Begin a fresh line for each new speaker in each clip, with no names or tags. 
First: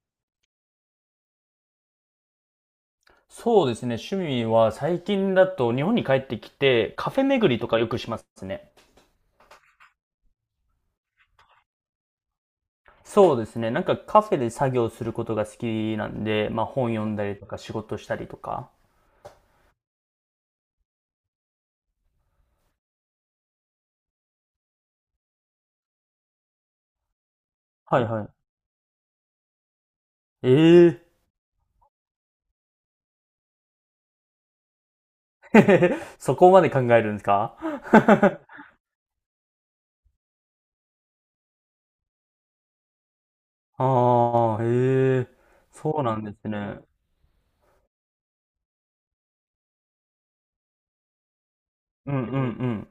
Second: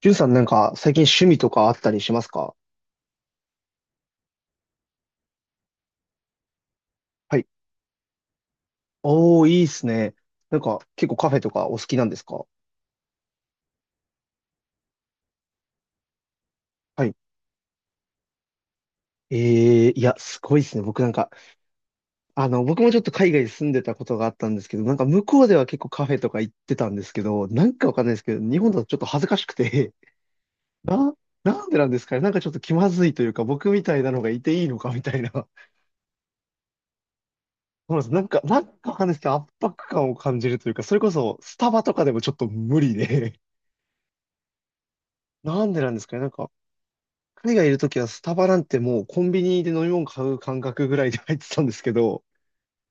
ジュンさんなんか最近趣味とかあったりしますか？
そうですね。趣味は最近だと日本に帰ってきてカフェ
はい。
巡りとかよくしますね。
おー、いいっすね。なんか結構カフェとかお好きなんですか？
そうですね。なんかカフェで作業することが好きなんで、まあ本読
はい。
んだりとか仕事したりとか。
いや、すごいっすね。僕なんか、僕もちょっと海外に住んでたことがあったんですけど、なんか向こうでは結構カフェとか行ってたんですけど、なんかわ
は
か
い
んないです
はい。
けど、日本だとちょっと恥ずかしくて、
え え
な、なんでなんですかね。なんかちょっと気まずいというか、僕みたいなのがいていいのかみたいな。
ー そこまで考えるんですか？
そうなんです。なんか、なんかわかんないですけど、圧迫感を感じるというか、それこそスタバとかでもちょっと無理で、
ああ、へえ、
なんでな
そ
んで
う
すか
な
ね。
ん
なん
です
か、
ね。
海外いるときはスタバなんてもうコンビニで飲み物買う感覚ぐらいで入ってたんですけ
うんう
ど、
ん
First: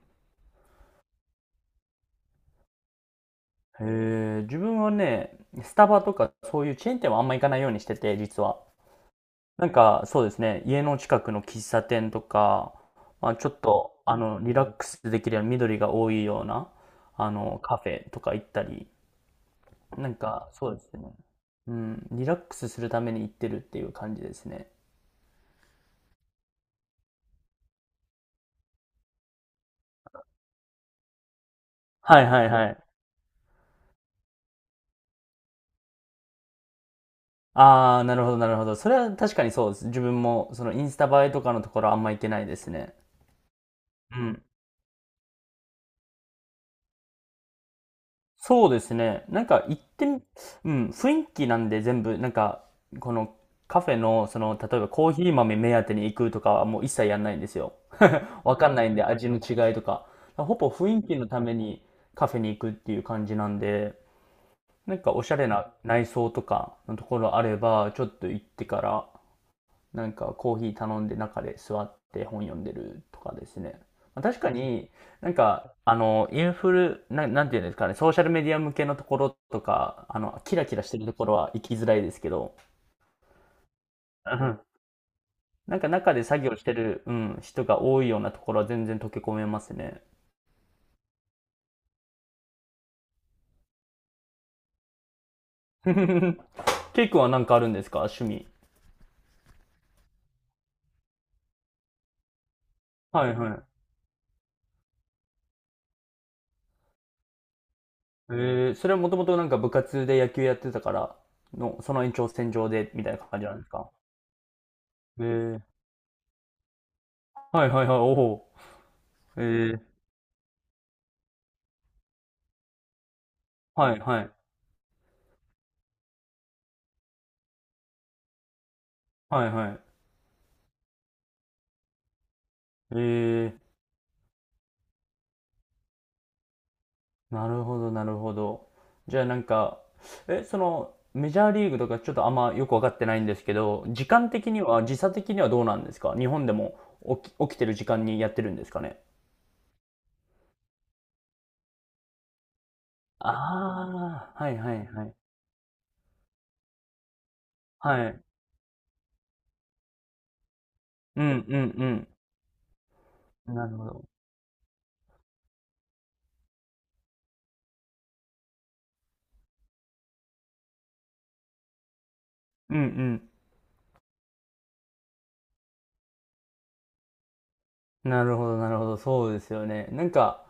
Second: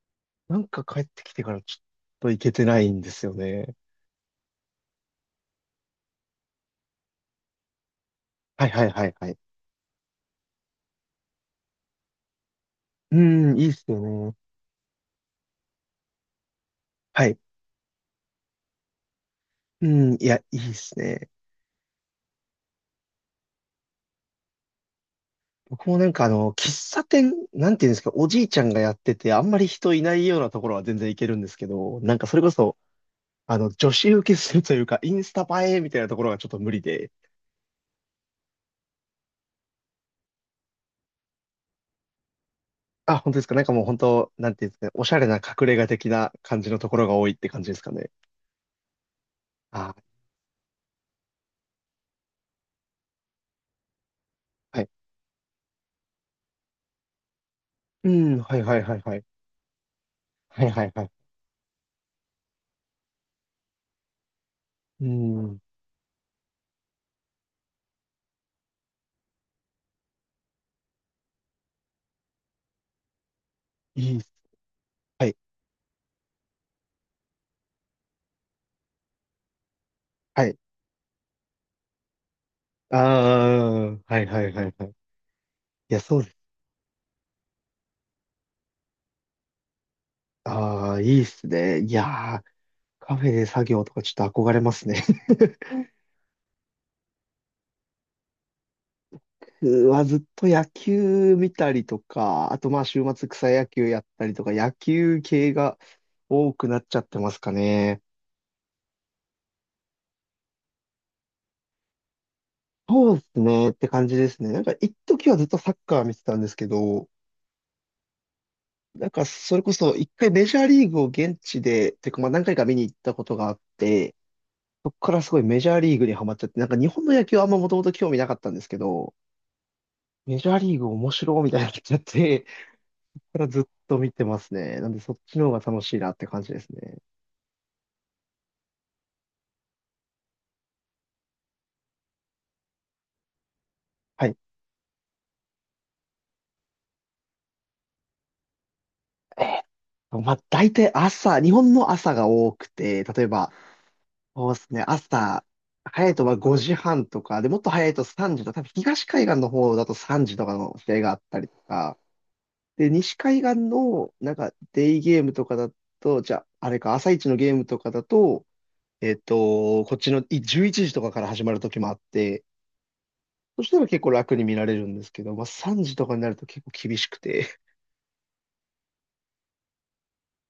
なんか帰ってきてからちょっと行けてないんですよね。
うん。へえ、自分はね、スタバとかそういうチェーン店はあんま行かないようにしてて、実は。
はいはいはいはい。
なんか、そうですね。家の近くの喫茶店とか、
う
まあ、ちょ
ん、
っ
いいっすよ
と、
ね。
リラックスできるような緑が多いような、
はい。
カフェとか行ったり、
う
な
ん、
ん
いや、
か、
いい
そ
っ
うです
す
ね。
ね。
うん、リラックスするために行ってるっていう感じですね。
僕もなんか喫茶店、なんていうんですか、おじいちゃんがやってて、あんまり人いないようなところは全然行けるんですけど、なん
はい
かそれ
はい
こ
は
そ、
い。
女子受けするというか、インスタ映えみたいなところがちょっと無理で、
ああ、なるほどなるほど。それは確かにそうです。自分も、そのインスタ映えとかのところあんま行けないですね。
あ、本当ですか。なんかもう本
う
当、
ん、
なんていうんですかね、おしゃれな隠れ家的な感じのところが多いって感じですかね。
そうですね。なんか行って
あ
み、うん、雰囲気なんで全部、なんか、このカフェの、
ー、
例
は
えば
い。
コーヒー豆目当てに行くとかはもう一切やんないんですよ。
うん、は
わ
い
かん
はい
ない
は
ん
い
で
はい。
味の違いとか。ほ
はい
ぼ
はい
雰
は
囲
い。
気のためにカフェに行くっていう感じなんで、なん
う
かおしゃれ
ん、
な内装とかのところあれば、ちょっと行ってからなんかコーヒー頼んで中で座って本読んでるとかですね。
いい
ま
っ
あ、
す。
確かに
は
なん
い、
かあのインフルな、なんていうんですかね、ソーシャルメディア向けのところとか、
は
キ
い。
ラキラしてるところは行きづらいですけど、
ああ、はい
う
はい
ん、
はいはい。い
なんか
や、
中
そ
で
うです。
作業してる、うん、人が多いようなところは全然溶け込めますね。
ああ、いいっすね。いやー、カフェで作業とかちょっと憧れますね。
ケイ君はなんかあるんですか趣味。
うわ、ずっと野球見たりとか、あとまあ週末
はい
草
は
野
い。
球やったりとか、野球系が多くなっちゃってますかね。
えー、それはもともとなんか部活で野球やってたからの、その延長線上でみた
そ
い
う
な
です
感じなんで
ね
す
って
か？
感じですね。なんか一
え
時はずっと
ー、
サッカー見てたんですけど、
はいはいはい、おお。
なんか、
え
それこ
ー、
そ、一回メジャーリーグを現地で、てか、まあ何回か見に行ったことがあっ
はい
て、
はい。
そこからすごいメジャーリーグにハマっちゃって、なんか日本の野球はあんまもともと興味なかったんですけど、
はいはい。
メジャーリーグ面白いみたいになっちゃって、それからずっ
え
と見てますね。なんでそっちの方が楽しいなって感じですね。
ー、なるほどなるほど。じゃあなんか、え、その、メジャーリーグとかちょっとあんまよくわかってないんですけど、時
は
間
い。
的には、時差的にはどうなんですか日本でも起きてる時間にやってるんですかね？
えーっまあ大体朝、日本の朝が多くて、例え
あ
ば、
あー、は
そう
い
です
は
ね、
いはい。
朝、早いとまあ5時半とか、で、もっと早いと
はい。
3時とか、多分東海岸の方だと3時とかの試合があ
う
った
ん
りと
う
か、
ん
で、西海
うん。
岸
なるほど。
の、なんか、デイゲームとかだと、じゃあ、あれか、朝一のゲームとかだと、こっちの11時とかから始まる時もあって、
うん
そしたら結構楽に見られるんですけど、まあ、3時とかになると結構厳しくて、
うん。なるほどなるほど。そうですよね。なんか、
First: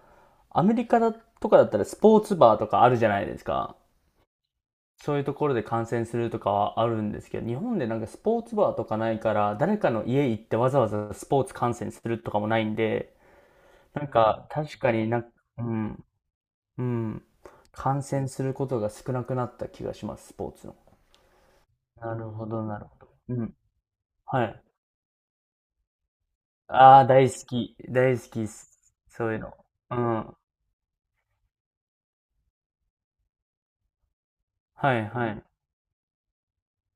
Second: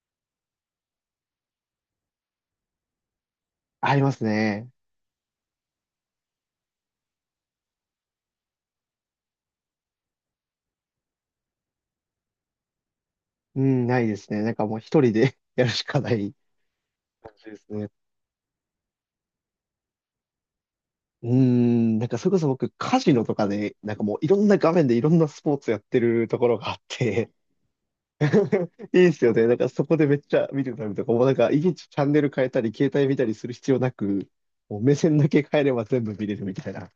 アメリカだとかだったらスポーツバーとかあるじゃないですか。
ありますね。
そういうところで観戦するとかはあるんですけど、日本でなんかスポーツバーとかないから、誰かの家行ってわざわざスポーツ観戦するとかもないんで、
うん、な
な
い
ん
ですね。
か
なんかも
確
う
か
一
に
人
なんか、
で
う
やるしか
ん、
ない
うん、
感じですね。
観戦することが少なくなった気がします、スポーツの。
うん、なん
な
かそ
る
れこそ
ほど、
僕、
なるほ
カ
ど。
ジノと
う
か
ん、
で、なんかもういろ
は
んな
い。
画面でいろんなスポーツやってるところがあっ
ああ、大
て、
好き、大好きっ す、
いいっす
そ
よ
ういう
ね。
の。
なんかそこ
うん、
でめっち
は
ゃ見てたりとか、もうなんか、いちいちチャンネル変えたり、携帯見たりする必要なく、もう目
い、
線
は
だ
い。
け変えれば全部見れるみたいな。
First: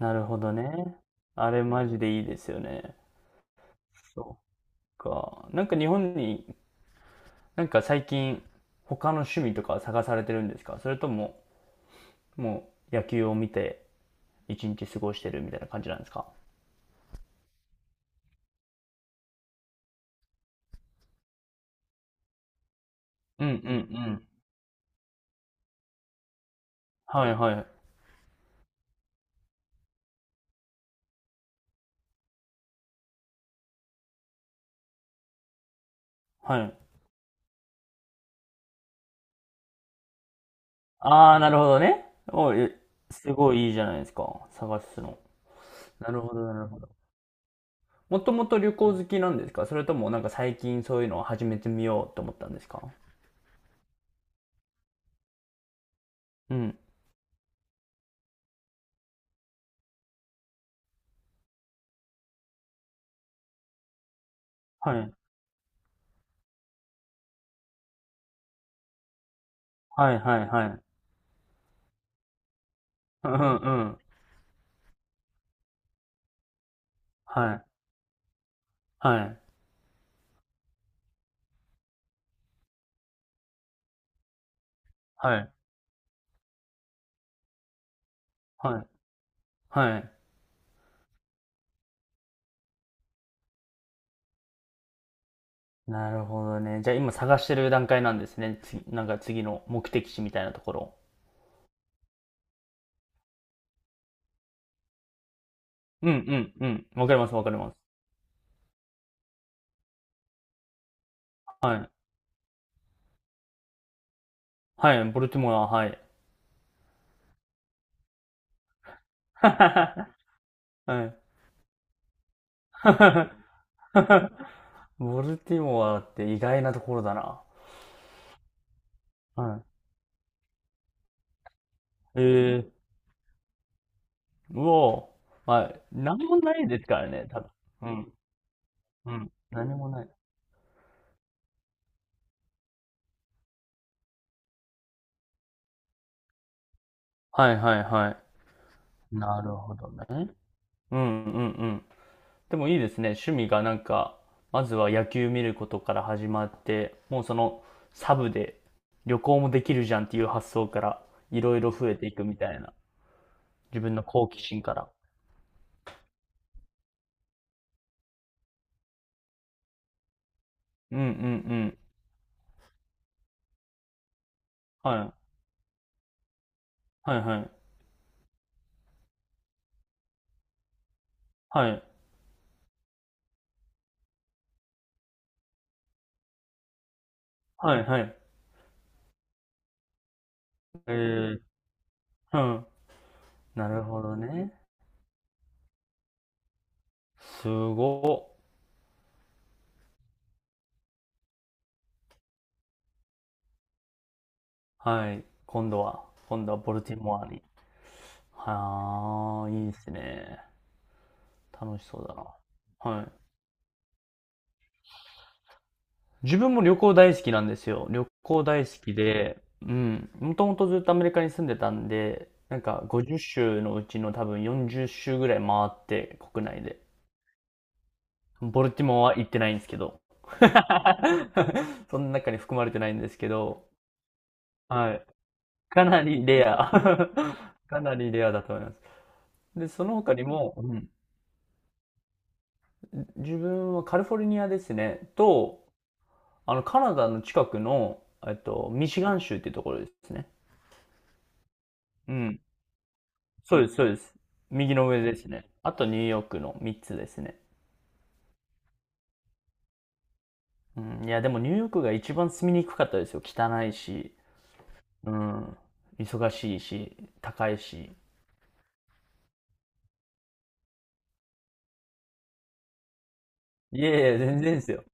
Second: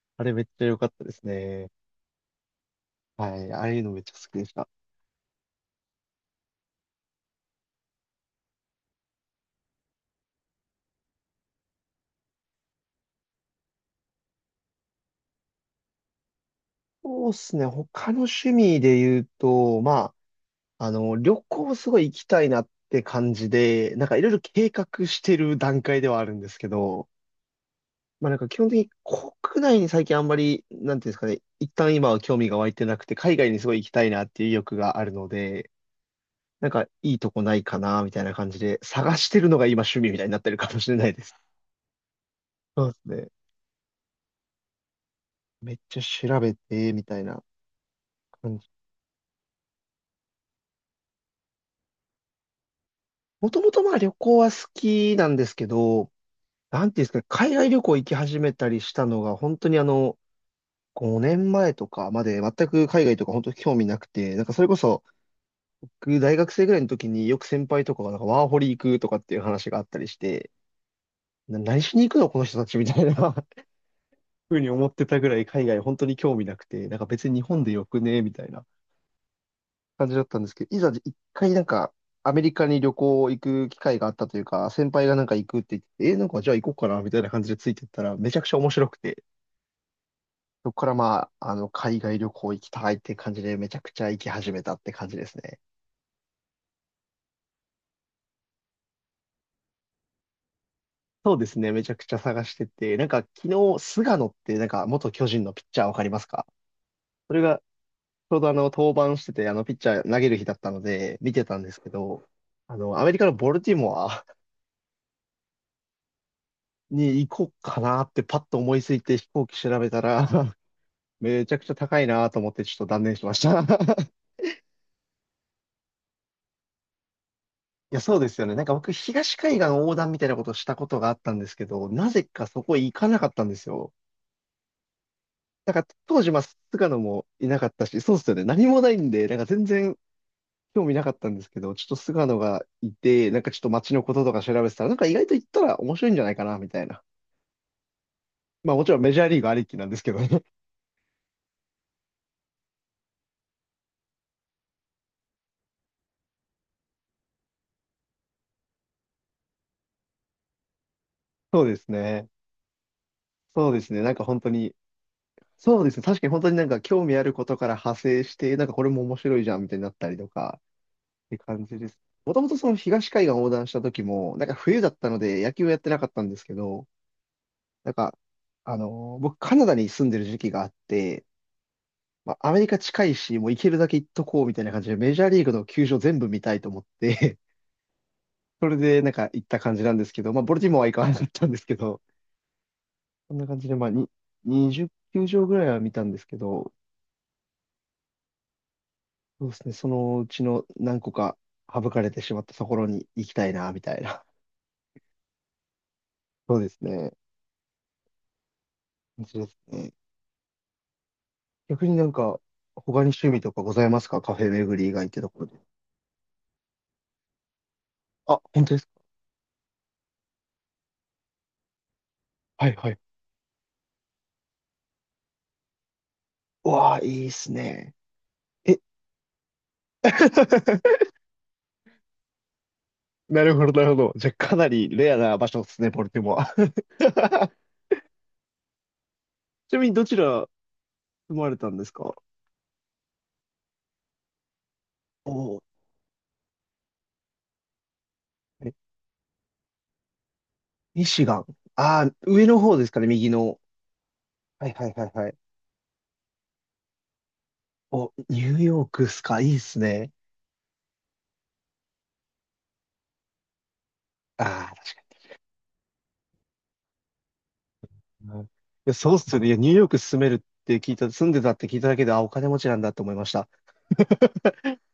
な
あ
る
れ
ほ
めっ
ど
ちゃ良かっ
ね。
たです
あれ
ね。
マジでいいですよね。
はい。ああいうのめっちゃ好き
そっ
でした。
か。なんか日本に、なんか最近、他の趣味とか探されてるんですかそれとも、もう野球を見て一日過ごしてるみたいな感じなんですか？
そうっすね。他の趣味で言うと、まあ、旅行すごい行きたいなって感
うん
じ
うんう
で、なんかい
ん。
ろいろ計画してる段階ではあるんですけど、
はいはい。
まあなんか基本的に国内に最近あんまり、なんていうんですかね、一旦今は興味が湧いてなくて、海外にすごい行きたいなっていう意欲があるので、
は
なん
い。
かいいとこないかな、みたいな感じで、探してるのが今趣味みたいになってるかもしれないで
あ
す。
あ、なるほどね。おい、
そうですね。
すごいいいじゃないですか。探すの。
めっちゃ
なるほ
調
ど、
べ
なるほど。
て、みたいな
もとも
感
と
じ。
旅行好きなんですかそれともなんか最近そういうのを始めてみようと思ったんですか？
もともとまあ旅行は好きなんですけど、
うん。
なんていうんですかね、海外旅行行き始めたりしたのが、本当に5年前とかまで全く海外とか本当に興味なくて、なんかそれこ
は
そ、
い。
僕大学生ぐらいの時によく先輩とかがなんかワーホリ行くとかっていう話があったり
は
し
いはい
て、
はい。
何しに行くのこの人たちみたいな
うんう んうん。
ふうに思ってたぐらい海外本当に興味なくて、なんか別に日
は
本
い。
でよくね、みたいな
はい。
感じだったんですけど、いざ一回なんかアメリカに旅行行く機会があったというか、先輩がなんか
は
行
い。
くって言ってて、なんかじゃあ行こうかな、みたいな感じでついてったらめちゃくちゃ面
はい。
白くて、
はい。
そこからまあ、海外旅行行きたいって感じでめちゃくちゃ行き始めたって感じですね。
なるほどね。じゃあ今探してる段階なんですね。つ、なんか次の目的地みたいなところ。
そうですね、めちゃくちゃ探してて、なんか昨日、菅野ってなんか元巨人のピッチャーわかり
う
ますか？
んうんうん。わかりま
そ
す
れ
わかり
が
ます。
ちょうど登板してて、ピッチャー投げる日だったので、見てたんで
は
すけ
い。
ど、アメリカのボルティモア
はい、ボルティモア、はい。
に行こうかなってパッと思いついて飛行機調べた ら、
はい。
めちゃくちゃ高いなと思ってちょっと断念しました。
ボルティモアって意外なところだな。
いや、そうですよね。なんか僕、東海
は
岸横断みたいなことをしたことがあったんですけど、なぜかそ
い。え
こ
え、
行かなかったんですよ。
うおー。は
なん
い。
か当
何
時、
も
まあ、
ないです
菅野
から
も
ね、多
い
分。
なかった
う
し、
ん。
そうですよね。何もないん
う
で、
ん。
なんか全
何も
然
ない。
興味なかったんですけど、ちょっと菅野がいて、なんかちょっと街のこととか調べてたら、なんか意外と行ったら面白いんじゃないかな、みたいな。
はいはいは
まあもちろんメ
い。
ジャーリ
な
ーグ
る
あり
ほ
きな
ど
んですけど
ね。
ね。
うんうんうん。でもいいですね。趣味がなんか、まずは野球見ることから始まって、もうそのサブで旅行もできるじゃんっていう発想からい ろい
そう
ろ
です
増えていく
ね。
みたいな。
そうで
自
す
分
ね。
の
なんか
好
本
奇
当
心
に、
から。
そうですね。確かに本当になんか興味あることから派生して、なんかこれも面白いじゃん、みたいになったりとか、
うんうんう
って感
ん。
じです。もともとその東海岸横断した時も、なんか冬だ
は
った
い。
ので野球をやってなかったんですけど、
はいはい。
なんか、僕カナダに住んでる時期があって、
はい。
まあ、アメリカ近いし、もう行けるだけ行っとこうみたいな感じで、メジャーリーグの球場全部見たいと思って
はいはい。
それでなんか行った感じなんですけど、まあ、ボルティモアは
え
行かなかっ
ー、
たんですけど、
うん。
こんな感じ
な
で、
る
まあ、
ほどね。
20球場ぐらいは見たんですけど、
すごっ。
そうですね、そのうちの何個か省かれてしまったところに行きたいな、みたいな。
はい。今度は、今 度
そ
は
うで
ボル
す
ティ
ね。
モアに。
感じ
は
で
あ、
す
いいです
ね。
ね。楽し
逆に
そ
な
う
ん
だな。
か、他
は
に
い。
趣味とかございますかカフェ巡り以外ってところで。
自分も旅行大好きなんですよ。旅
あ、
行
本
大
当で
好
すか？
きで、うん。もともとずっとアメリカに住んでたんで、なん
はい
か
はい。
50州のうちの多分40州ぐらい回って国内
う
で。
わあ、いいっすね。
ボル
え
ティモアは行ってないんですけど。その中に含まれてないんですけ
なるほ
ど、
ど、なるほど。じゃあ、かなり
はい。
レアな場所です
か
ね、ボ
な
ルテ
り
モ
レ
ア。
ア。かなりレアだと思います。で、
ちな
そ
みに、
の
ど
他
ち
に
ら
も、うん、
住まれたんですか？
自分はカリフォルニアですね、
おおー、
と、あの、カナダの近くの、えっと、
え
ミシガン州っていうところですね。
ミシガン。ああ、
うん。
上の方ですかね、右の。
そうです、そうです。
はい
右
は
の
い
上
はい
です
はい。
ね。あとニューヨークの3つですね。
お、ニューヨークっすか、いいっすね。
うん、いや、でもニューヨークが一番住みにくかったですよ。汚いし、
ああ、確
う
か
ん、忙しいし、高いし。
にな。いや、そうっすよね。いや、ニューヨーク住めるって聞いた、住んでたって聞いただけで、あ、お金持ちなんだと思いました。
いやいや、全然です よ。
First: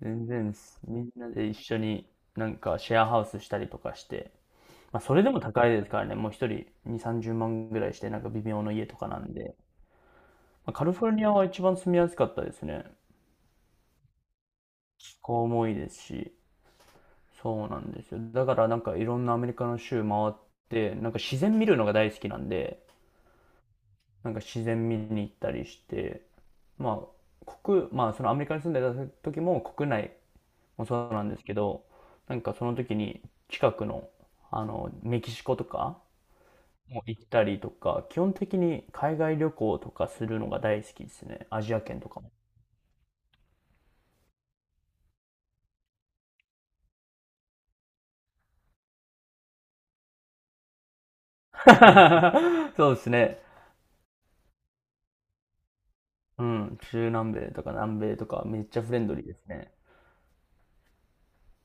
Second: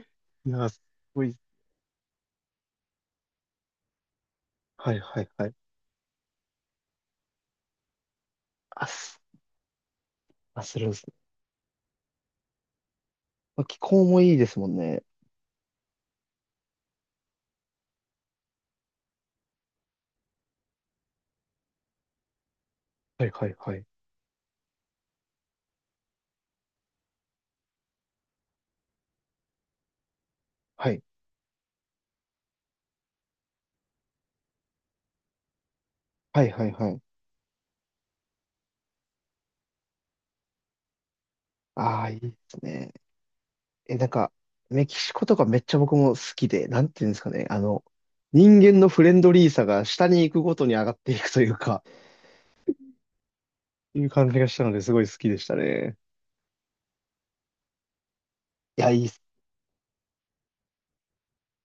全
い
然で
や、
す。
す
みん
ご
な
い。
で一緒になんかシェアハウスしたりとかして、
はい
まあ、そ
は
れ
い
でも
はい。
高いですからね。もう一人2、30万ぐらいして、なんか微妙な家
あ、
とかな
す、
んで。
あ、
まあ、
す
カ
るん
リ
です
フォ
ね。
ルニアは一番住みやすかったですね。
まあ気候もいいですもんね。
気候もいいですし。そうなんですよ。だからなんかいろんなアメリカの州回って、なんか自然見るのが大好きなんで、
はいはいはい。
なんか自然見に行ったりして、まあ、国、まあそのアメリカに住んでた時も国内も
はい。
そうなんですけど、なんかその時に近くの、メキシコとか
はいはいはい。
も行ったりとか、基本的に海外旅行とかするのが大好きですね。アジア圏
ああ、
と
いい
かも。
ですね。え、なんか、メキシコとかめっちゃ僕も好きで、なんていうんですかね。人間のフレンドリーさが下に行くごとに上がっていくというか、
そうですね。
いう感じがしたので、すごい好きでしたね。
うん、中南米とか南米とかめっち
い
ゃ
や、
フレ
いい
ン
っ
ド
す
リー
ね
ですね。